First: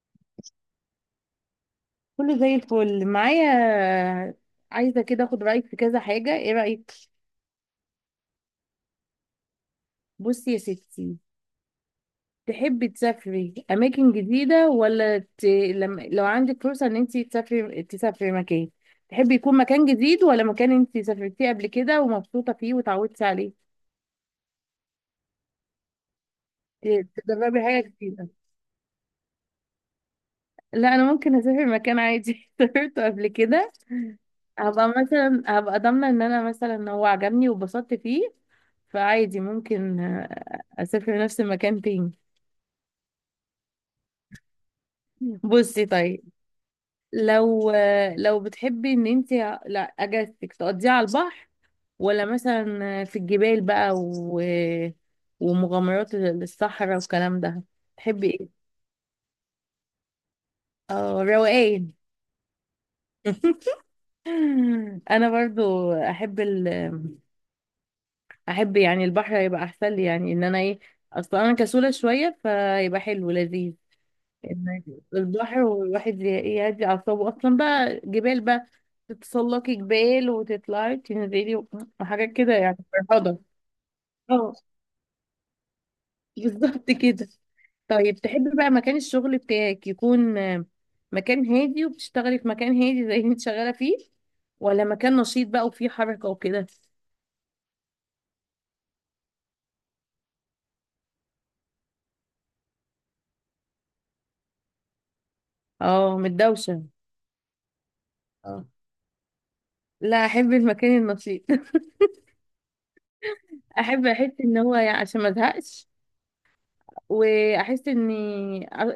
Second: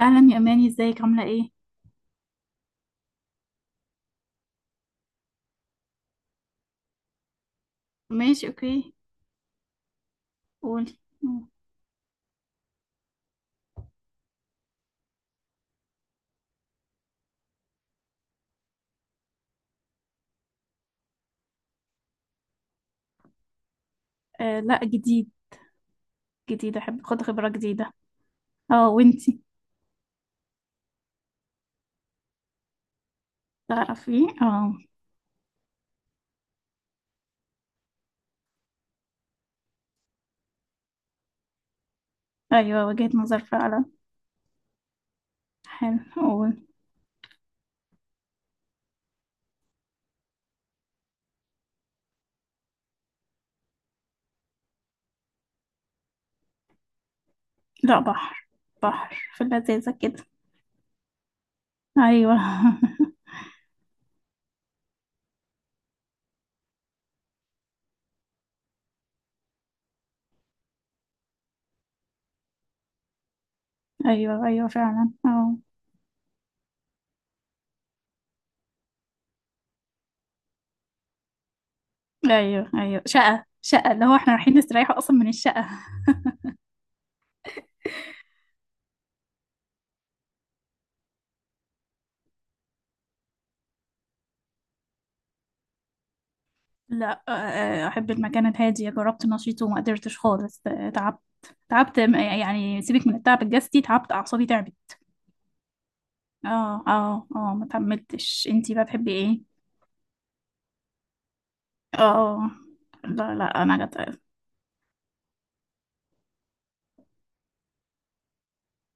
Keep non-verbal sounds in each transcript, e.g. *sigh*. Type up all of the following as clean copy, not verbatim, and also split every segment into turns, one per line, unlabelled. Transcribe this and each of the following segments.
اهلا يا اماني، ازيك؟ عامله ايه؟
كله زي الفل معايا. عايزة كده اخد رأيك في كذا حاجة، ايه رأيك؟
ماشي، اوكي.
بصي يا
قولي.
ستي. تحبي تسافري اماكن جديدة ولا لو عندك فرصة ان انت تسافري مكان، تحبي يكون مكان جديد ولا مكان انت سافرتيه قبل كده ومبسوطة فيه وتعودتي عليه؟
آه لا، جديد. جديد، احب اخد خبره
تجربي حاجة
جديده.
جديدة.
اه، وانتي؟
لا، انا ممكن اسافر مكان عادي *laughs* سافرته قبل كده.
تعرفي، اه.
هبقى مثلا ضامنة ان انا مثلا هو عجبني وبسطت فيه، فعادي ممكن اسافر نفس المكان تاني.
ايوه، وجهة نظر فعلا.
بصي
حلو،
طيب.
قول.
لو لو بتحبي ان انت، لا، اجازتك تقضيها على البحر ولا مثلا في الجبال بقى ومغامرات الصحراء والكلام ده،
لا،
تحبي
بحر.
ايه؟
بحر، في اللذيذه كده.
اه، روقان.
ايوه.
*laughs* انا برضو احب احب يعني البحر هيبقى احسن لي، يعني ان انا ايه، اصلا انا كسولة شوية فيبقى حلو لذيذ.
*laughs* ايوه ايوه
إن
فعلا، اه.
البحر والواحد يهدي أعصابه، أصلا بقى جبال بقى، تتسلقي جبال وتطلعي تنزلي وحاجات كده
ايوه
يعني
ايوه،
فرهضة.
شقه شقه اللي هو احنا
اه
رايحين نستريح اصلا من الشقه.
*laughs* بالظبط كده. طيب، تحبي بقى مكان الشغل بتاعك يكون مكان هادي وبتشتغلي في مكان هادي زي اللي انت شغالة فيه، ولا مكان نشيط بقى وفيه حركة وكده؟
لا، احب المكان الهادي. جربت نشيط وما قدرتش خالص، تعبت. تعبت يعني سيبك من التعب الجسدي، تعبت اعصابي، تعبت.
اه، متدوشة.
اه اه اه، ما كملتش.
اه،
انتي بقى بتحبي ايه؟
لا، احب المكان النشيط *laughs*
اه اه. لا لا، انا جت.
احب احس ان هو يعني عشان ما ازهقش، واحس ان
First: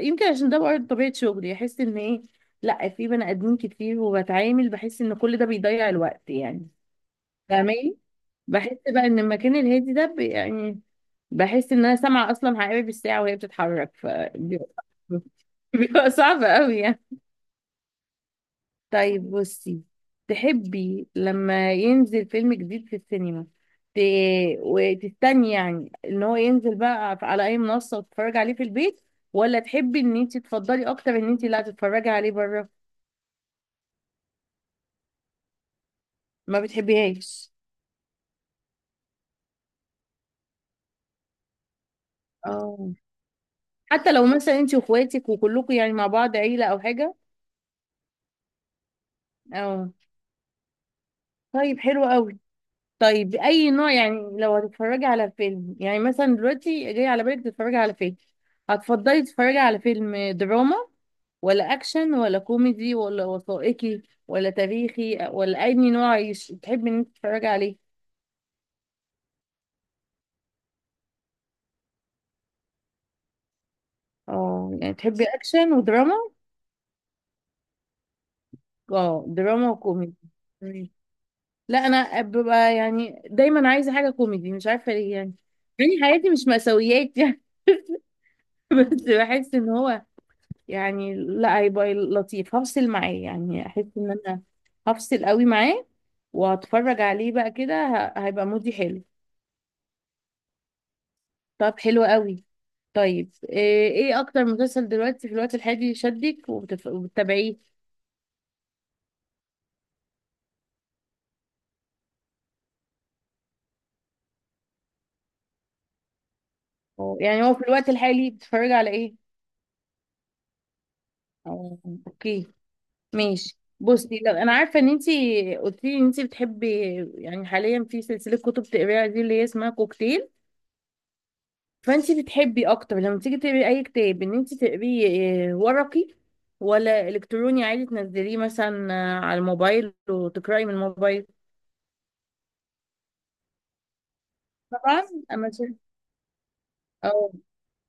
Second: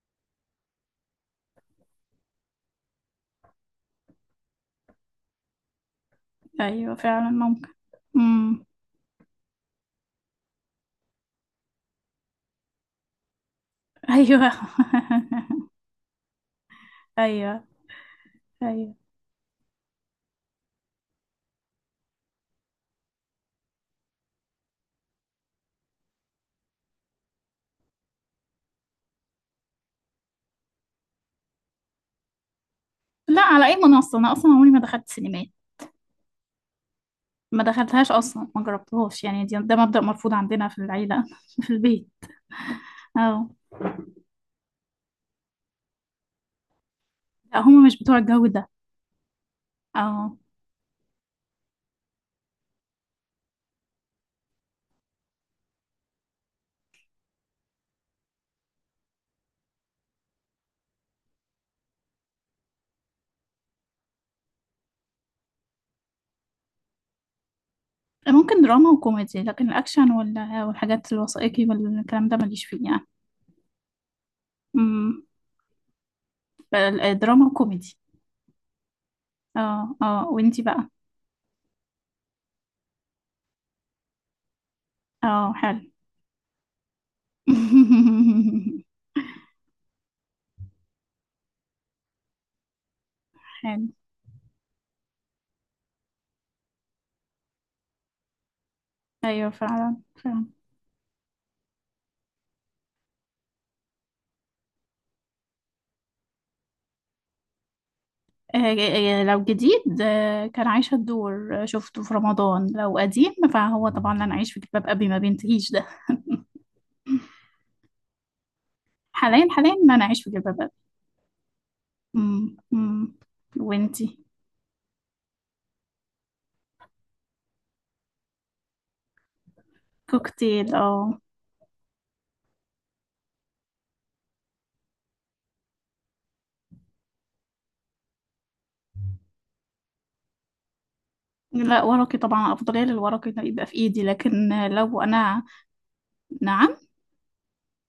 يمكن عشان ده برضه طبيعه شغلي، احس ان ايه، لا، في بني ادمين كتير وبتعامل، بحس ان كل ده بيضيع الوقت يعني،
ايوه فعلا، ممكن.
فاهماني؟
امم.
بحس بقى ان المكان الهادي ده يعني بحس ان انا سامعه اصلا حقائب الساعه وهي بتتحرك،
ايوه.
فبيبقى
*laughs*
*laughs* بيبقى صعب قوي يعني.
ايوه ايوه.
طيب، بصي، تحبي لما ينزل فيلم جديد في السينما ت... وتستني يعني ان هو ينزل بقى على اي منصة وتتفرجي عليه في البيت، ولا تحبي ان انت تفضلي اكتر ان انت لا تتفرجي عليه بره؟
لا، على اي منصه. انا اصلا عمري ما دخلت سينمات.
ما بتحبيهاش.
ما دخلتهاش اصلا، ما جربتهاش يعني. ده مبدأ مرفوض عندنا في العيله. *laughs* في البيت،
اه،
اه.
حتى لو مثلا انت واخواتك وكلكم يعني مع بعض عيلة او حاجة؟
لا، هما مش بتوع الجو ده.
اه.
اه.
طيب حلو قوي. طيب، اي نوع يعني لو هتتفرجي على فيلم، يعني مثلا دلوقتي جاي على بالك تتفرجي على فيلم، هتفضلي تتفرجي على فيلم دراما ولا اكشن ولا كوميدي ولا وثائقي ولا تاريخي ولا اي نوع تحبي ان انت تتفرجي عليه؟
ممكن دراما وكوميدي، لكن الاكشن والحاجات الوثائقي والكلام ده ماليش فيه يعني.
اه، يعني تحبي
امم.
اكشن ودراما.
دراما وكوميدي.
اه، دراما
اه
وكوميدي.
اه، وانتي بقى؟
تمام. لا، انا ببقى يعني دايما عايزه حاجه كوميدي، مش عارفه ليه يعني،
اه، حلو.
يعني حياتي مش مأساويات يعني *laughs*
*laughs*
بس بحس ان هو يعني لا هيبقى لطيف، هفصل معاه يعني،
حلو.
احس ان انا هفصل قوي معاه وهتفرج عليه بقى كده، هيبقى مودي حلو.
ايوه فعلا فعلا.
طب حلو قوي. طيب، ايه اكتر مسلسل دلوقتي في الوقت الحالي شدك وبتتابعيه؟
لو جديد، كان عايشة الدور. شفته في رمضان. لو قديم فهو طبعا لن أعيش في جلباب أبي، ما بينتهيش ده. *laughs*
أو يعني هو في الوقت الحالي بتتفرجي على ايه؟
حاليا، حاليا لن أعيش في جلباب أبي.
أو- اوكي.
مم، مم.
ماشي،
وانتي؟
بصي، لو انا عارفه ان انتي قلتي لي ان انتي بتحبي، يعني حاليا، في سلسله كتب تقريها، دي اللي هي اسمها كوكتيل،
كوكتيل، اه.
فانت بتحبي اكتر لما تيجي تقري اي كتاب ان انت تقريه ورقي ولا الكتروني عادي تنزليه مثلا على الموبايل وتقراي من الموبايل؟
لا، ورقي طبعا. أفضلية للورقي إنه يبقى في إيدي، لكن لو
طبعا،
أنا.
انا شايفه،
نعم.
اه،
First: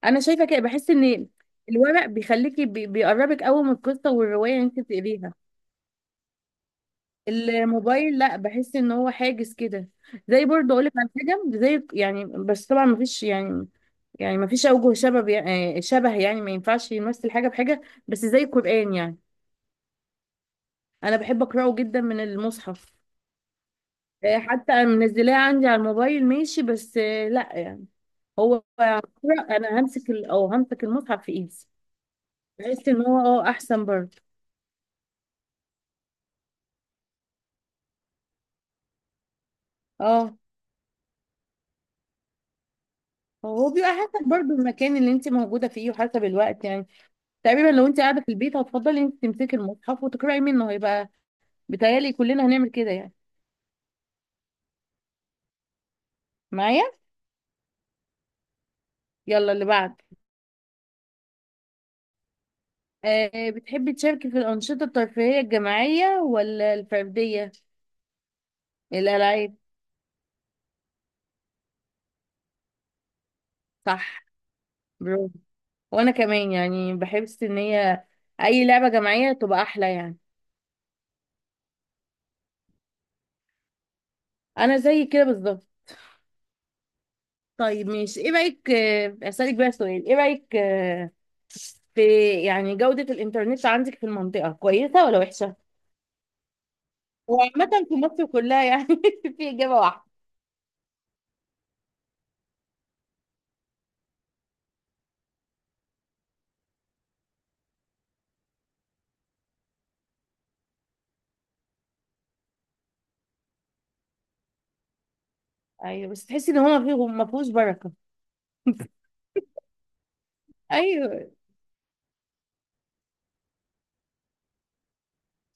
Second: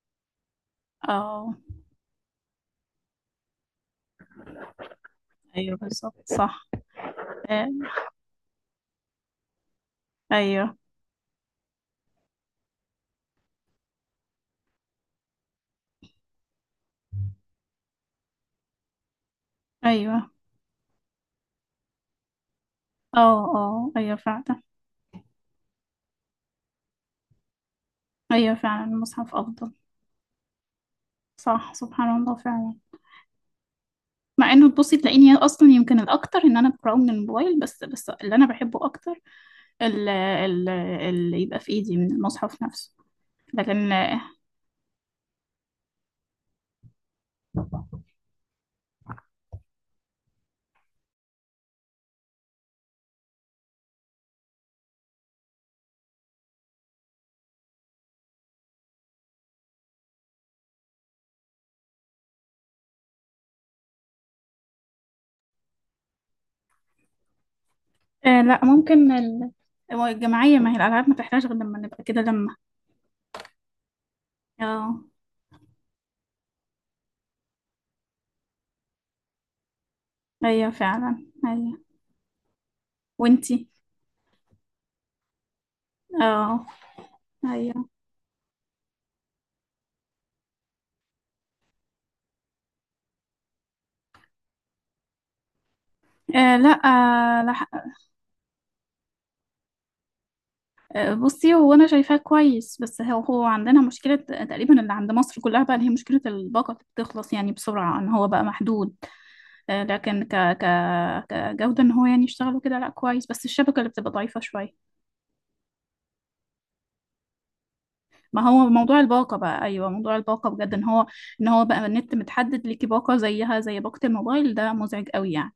انا شايفه كده، بحس ان
اه.
الورق بيخليكي بيقربك قوي من القصه والروايه اللي انت بتقريها.
ايوه بالظبط، صح. آه.
الموبايل لا، بحس ان هو حاجز كده. زي برضه
ايوه
اقول لك على حاجه زي يعني، بس طبعا مفيش، يعني، يعني مفيش اوجه شبه، يعني شبه، يعني ما ينفعش يمثل حاجه بحاجه، بس زي القران يعني،
ايوه.
انا بحب اقراه جدا من المصحف.
اه اه. ايوه فعلا.
حتى انا منزلاه عندي على الموبايل ماشي، بس لا يعني،
ايوه،
هو
فعلا المصحف
أقرأ،
افضل.
انا همسك او همسك المصحف في ايدي،
صح، سبحان الله فعلا.
بحس ان هو اه احسن برضه.
مع انه تبصي تلاقيني اصلا يمكن الاكتر ان انا بقراه من الموبايل، بس بس اللي انا بحبه اكتر ال-
اه
ال- اللي يبقى في ايدي من المصحف نفسه.
هو بيبقى
لكن آه.
حسب برضه المكان اللي انت موجوده فيه وحسب الوقت يعني، تقريبا لو انت قاعده في البيت هتفضلي انت تمسكي المصحف وتقراي منه، هيبقى، بيتهيألي كلنا هنعمل كده يعني معايا. يلا اللي بعد. بتحبي تشاركي في الانشطه الترفيهيه الجماعيه ولا الفرديه؟
لا، ممكن
الالعاب،
هو الجماعية. ما هي الالعاب ما تحتاج غير لما نبقى كده، لما.
صح.
اه.
برافو، وانا كمان يعني بحس ان هي اي لعبة جماعية تبقى احلى يعني.
ايوه فعلا ايوه. وانتي؟
انا زي كده بالظبط.
اه. ايوه.
طيب، مش ايه رأيك اسألك بقى سؤال. ايه رأيك في، يعني، جودة الانترنت عندك في المنطقة كويسة ولا وحشة؟
آه لا، آه لا.
وعامة في مصر كلها يعني *laughs* في اجابة واحدة.
بصي، هو انا شايفاه كويس، بس هو هو عندنا مشكلة تقريبا اللي عند مصر كلها بقى، اللي هي مشكلة الباقة اللي بتخلص يعني بسرعة، ان هو بقى محدود. لكن ك ك كجودة ان هو يعني يشتغل وكده، لا كويس، بس الشبكة اللي بتبقى ضعيفة شوية.
ايوه، بس تحسي ان هو ما فيهوش بركة.
ما هو موضوع الباقة بقى، ايوه موضوع الباقة بجد ان هو،
ايوه
ان هو بقى النت متحدد ليكي باقة زيها زي باقة الموبايل، ده مزعج قوي يعني.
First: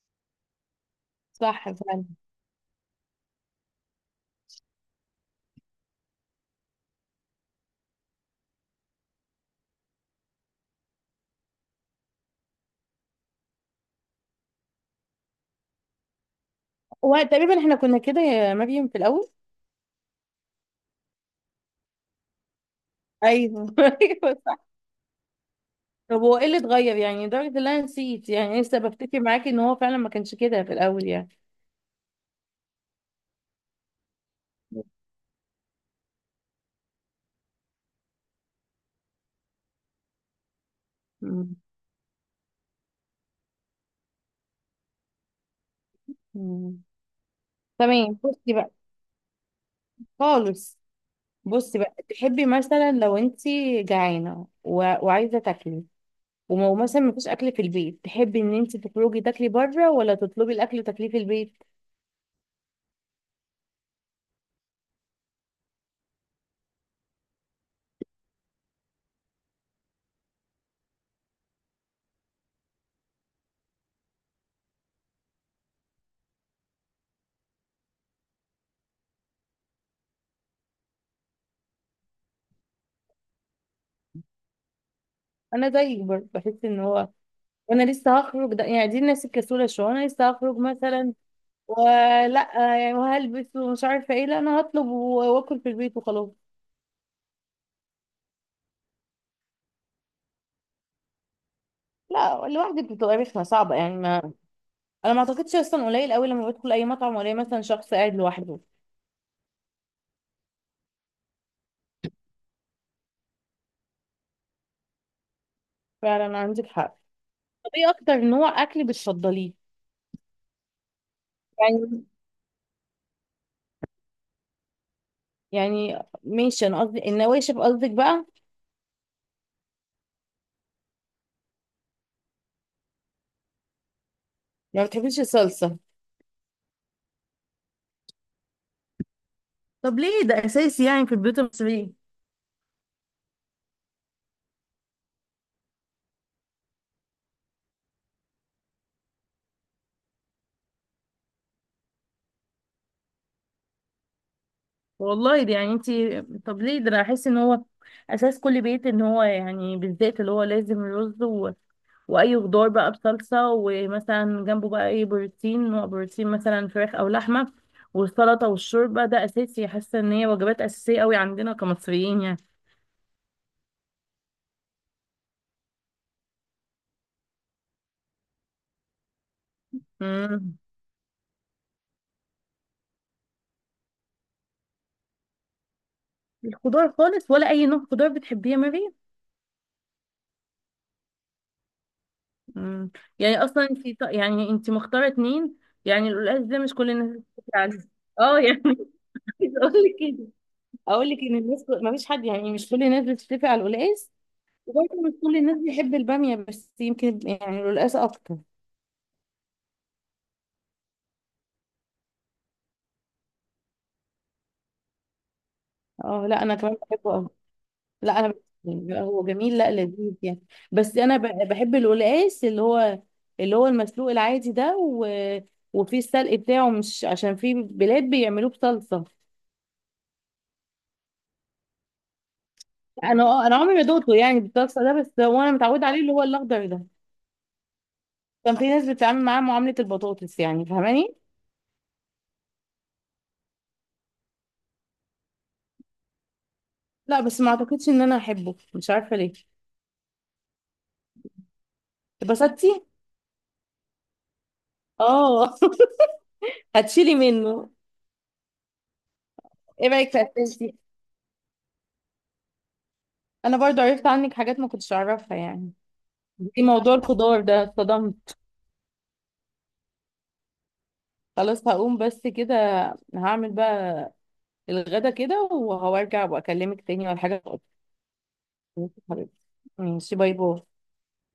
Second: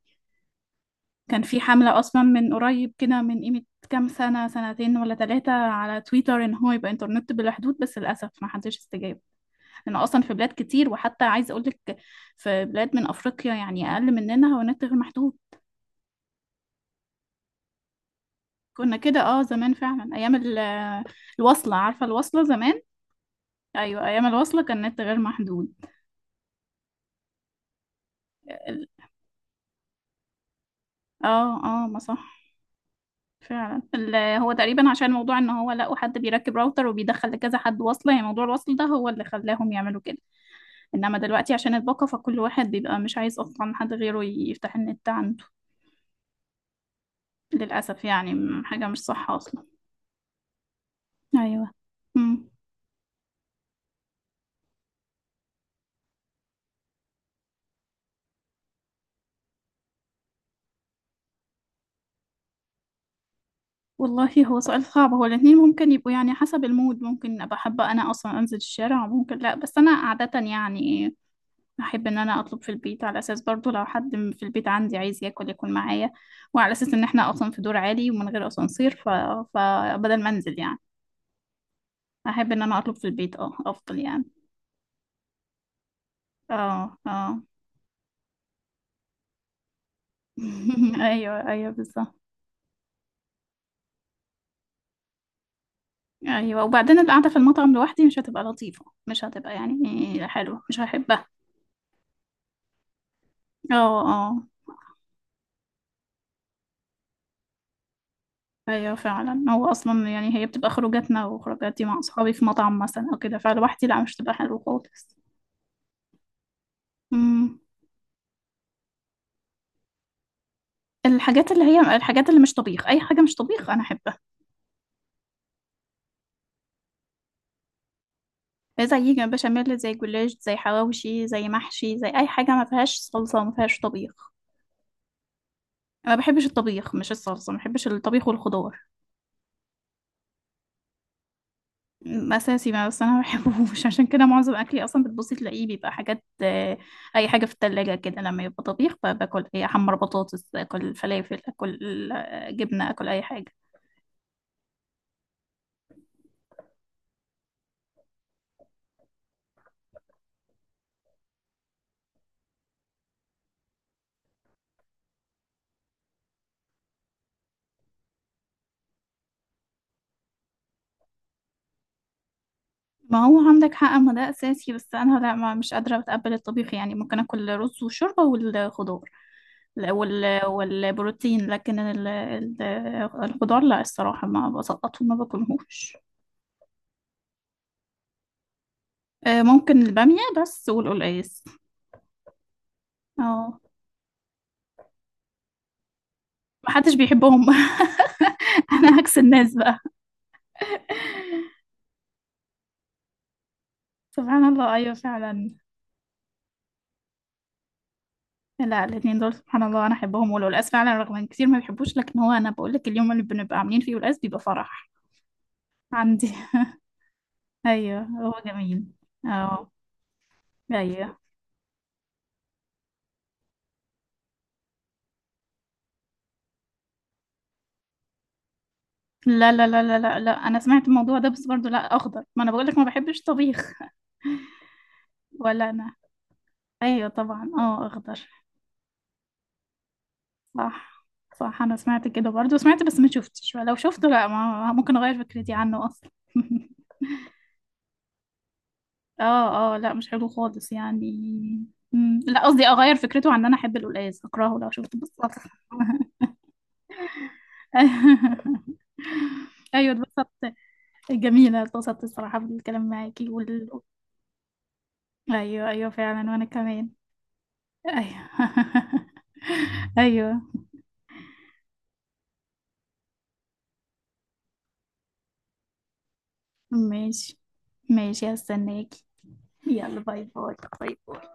كان في
صح
حملة
فعلا.
اصلا من قريب كده، من قيمة كام سنة، سنتين ولا ثلاثة، على تويتر ان هو يبقى انترنت بلا حدود، بس للأسف ما حدش استجاب. لأنه اصلا في بلاد كتير، وحتى عايزة اقول لك في بلاد من افريقيا يعني اقل مننا هو النت غير محدود.
وتقريبا احنا كنا كده يا مريم
كنا
في
كده
الاول.
اه، زمان فعلا، ايام الوصلة. عارفة الوصلة زمان؟
ايوه *laughs*
ايوه، ايام
ايوه
الوصلة
صح.
كان النت غير محدود.
طب هو ايه اللي اتغير يعني لدرجة ان انا نسيت، يعني لسه
ال-
بفتكر معاكي ان هو فعلا ما كانش كده في الاول يعني.
اه اه، ما صح، فعلا. هو تقريبا عشان موضوع ان هو لقوا حد بيركب راوتر وبيدخل لكذا حد وصلة، يعني موضوع الوصل ده هو اللي خلاهم يعملوا كده. انما دلوقتي
مم.
عشان الباقة، فكل واحد بيبقى مش عايز اصلا حد غيره يفتح النت عنده.
مم.
للأسف
تمام،
يعني،
بصي بقى
حاجة مش صح اصلا.
خالص.
ايوه.
بصي بقى، تحبي
مم.
مثلا لو انت جعانه وعايزه تاكلي ومو مثلا مفيش اكل في البيت، تحبي ان انت تخرجي تاكلي بره ولا تطلبي الاكل وتاكليه في البيت؟
والله هو سؤال صعب. هو الاتنين ممكن يبقوا يعني، حسب المود. ممكن ابقى حابة انا اصلا انزل الشارع، وممكن لا، بس انا عادة يعني احب ان انا اطلب في البيت، على اساس برضو لو حد في البيت عندي عايز ياكل ياكل معايا، وعلى اساس ان احنا اصلا في دور عالي ومن غير اسانسير، ف... فبدل ما انزل يعني احب ان انا اطلب في البيت، اه افضل يعني.
انا زيك برضه، بحس ان
اه
هو،
اه.
وانا لسه هخرج ده يعني، دي الناس الكسوله شويه، انا لسه هخرج
*laughs*
مثلا
ايوه ايوه بالظبط.
ولا يعني وهلبس ومش عارفه ايه، لا انا هطلب واكل في البيت وخلاص.
ايوه، وبعدين القعده في المطعم لوحدي مش هتبقى لطيفه، مش هتبقى يعني حلوه، مش هحبها.
لا لوحدك بتبقى رخمه
اه.
صعبه يعني، ما
آه.
انا ما اعتقدش اصلا، قليل قوي لما بدخل اي مطعم ولا مثلا شخص قاعد لوحده.
ايوه فعلا. هو اصلا يعني هي بتبقى خروجاتنا وخروجاتي مع اصحابي في مطعم مثلا او كده، فلوحدي لا مش تبقى حلوه خالص.
فعلا عندك حق.
امم.
طب ايه اكتر نوع اكل بتفضليه؟
الحاجات اللي هي
يعني،
الحاجات اللي مش طبيخ، اي حاجه مش طبيخ انا احبها.
يعني ماشي، انا قصدي النواشف قصدك بقى يعني.
زي جنب بشاميل، زي جلاش، زي حواوشي، زي محشي، زي اي حاجه ما فيهاش صلصه وما فيهاش طبيخ.
ما بتحبيش الصلصه،
انا ما بحبش الطبيخ، مش الصلصه، ما بحبش الطبيخ والخضار.
طب ليه ده اساسي يعني في البيوت المصريه؟
اساسي، ما بس انا ما بحبهوش. *laughs* عشان كده معظم اكلي اصلا بتبصي تلاقيه بيبقى حاجات، اي حاجه في التلاجة كده لما يبقى طبيخ، باكل اي احمر بطاطس، اكل فلافل، اكل جبنه، اكل اي حاجه.
والله دي يعني انتي، طب ليه ده، انا احس ان هو اساس كل بيت ان هو يعني، بالذات اللي هو لازم رز واي خضار بقى بصلصه، ومثلا جنبه بقى اي بروتين، نوع بروتين مثلا فراخ او لحمه، والسلطه والشوربه، ده اساسي، حاسه ان هي وجبات اساسيه قوي عندنا كمصريين يعني.
ما هو عندك حق، ما ده اساسي، بس انا لا ما مش قادره اتقبل الطبيخ يعني. ممكن اكل رز وشوربه والخضار، لا،
امم
والبروتين، لكن الخضار لا، الصراحه ما بسقطه، ما باكلهوش.
الخضار خالص ولا اي نوع خضار بتحبيه يا ماري؟
ممكن الباميه بس والقلقاس.
امم يعني
اه.
اصلا انتي يعني انتي مختاره اتنين، يعني القلقاس ده مش كل
محدش
الناس
بيحبهم.
بتحكي عليه. اه يعني
*laughs*
*laughs*
انا عكس الناس
عايزه اقول
بقى.
لك، ان الناس ما فيش حد، يعني مش كل الناس بتتفق على القلقاس،
سبحان الله، ايوه
وبرضه مش كل
فعلا.
الناس بتحب الباميه، بس يمكن يعني القلقاس اكتر.
لا الاثنين دول سبحان الله انا احبهم، والقلقاس فعلا رغم ان كتير ما بيحبوش، لكن هو انا بقول لك اليوم اللي بنبقى عاملين فيه قلقاس بيبقى فرح عندي.
اه لا، انا كمان بحبه أوي.
ايوه،
لا انا بحبه.
هو جميل.
بيبقى هو جميل،
اه،
لا لذيذ يعني. بس
ايوه.
انا بحب القلقاس اللي هو، اللي هو المسلوق العادي ده وفيه السلق بتاعه، مش عشان في بلاد بيعملوه بصلصه.
لا لا لا لا لا لا، انا سمعت الموضوع ده بس برضو لا، اخضر، ما انا بقول لك ما بحبش
انا
طبيخ.
عمري ما دوقته يعني بالصلصه ده، بس
*laughs*
هو انا
ولا
متعوده
انا.
عليه اللي هو الاخضر ده،
ايوه طبعا، اه اخضر.
كان في ناس بتتعامل معاه معامله البطاطس يعني،
صح
فاهماني؟
صح، انا سمعت كده برضه، سمعت بس ما شفتش، ولو شفته لا، ما ممكن اغير فكرتي عنه اصلا. *laughs*
لا بس ما اعتقدش ان انا احبه، مش عارفه ليه.
اه اه، لا مش حلو خالص يعني. مم، لا قصدي
اتبسطتي؟
اغير فكرته عن ان انا احب القلقاس، اكرهه لو شفته بالظبط.
اه *laughs* هتشيلي منه.
*laughs*
ايه
ايوه،
رايك في
اتبسطت.
اسئلتي؟
جميله، اتبسطت الصراحه بالكلام معاكي
انا برضو عرفت عنك حاجات ما كنتش اعرفها
ايوه
يعني،
ايوه فعلا، وانا
في
كمان.
موضوع الخضار ده
ايوه.
اتصدمت.
*laughs* ايوه.
خلاص، هقوم بس كده، هعمل بقى الغدا كده وهرجع واكلمك تاني ولا
ماشي.
حاجه.
ماشي،
ماشي
هستناكي.
حبيبتي.
يلا،
ماشي،
باي
باي
باي.
باي
باي باي.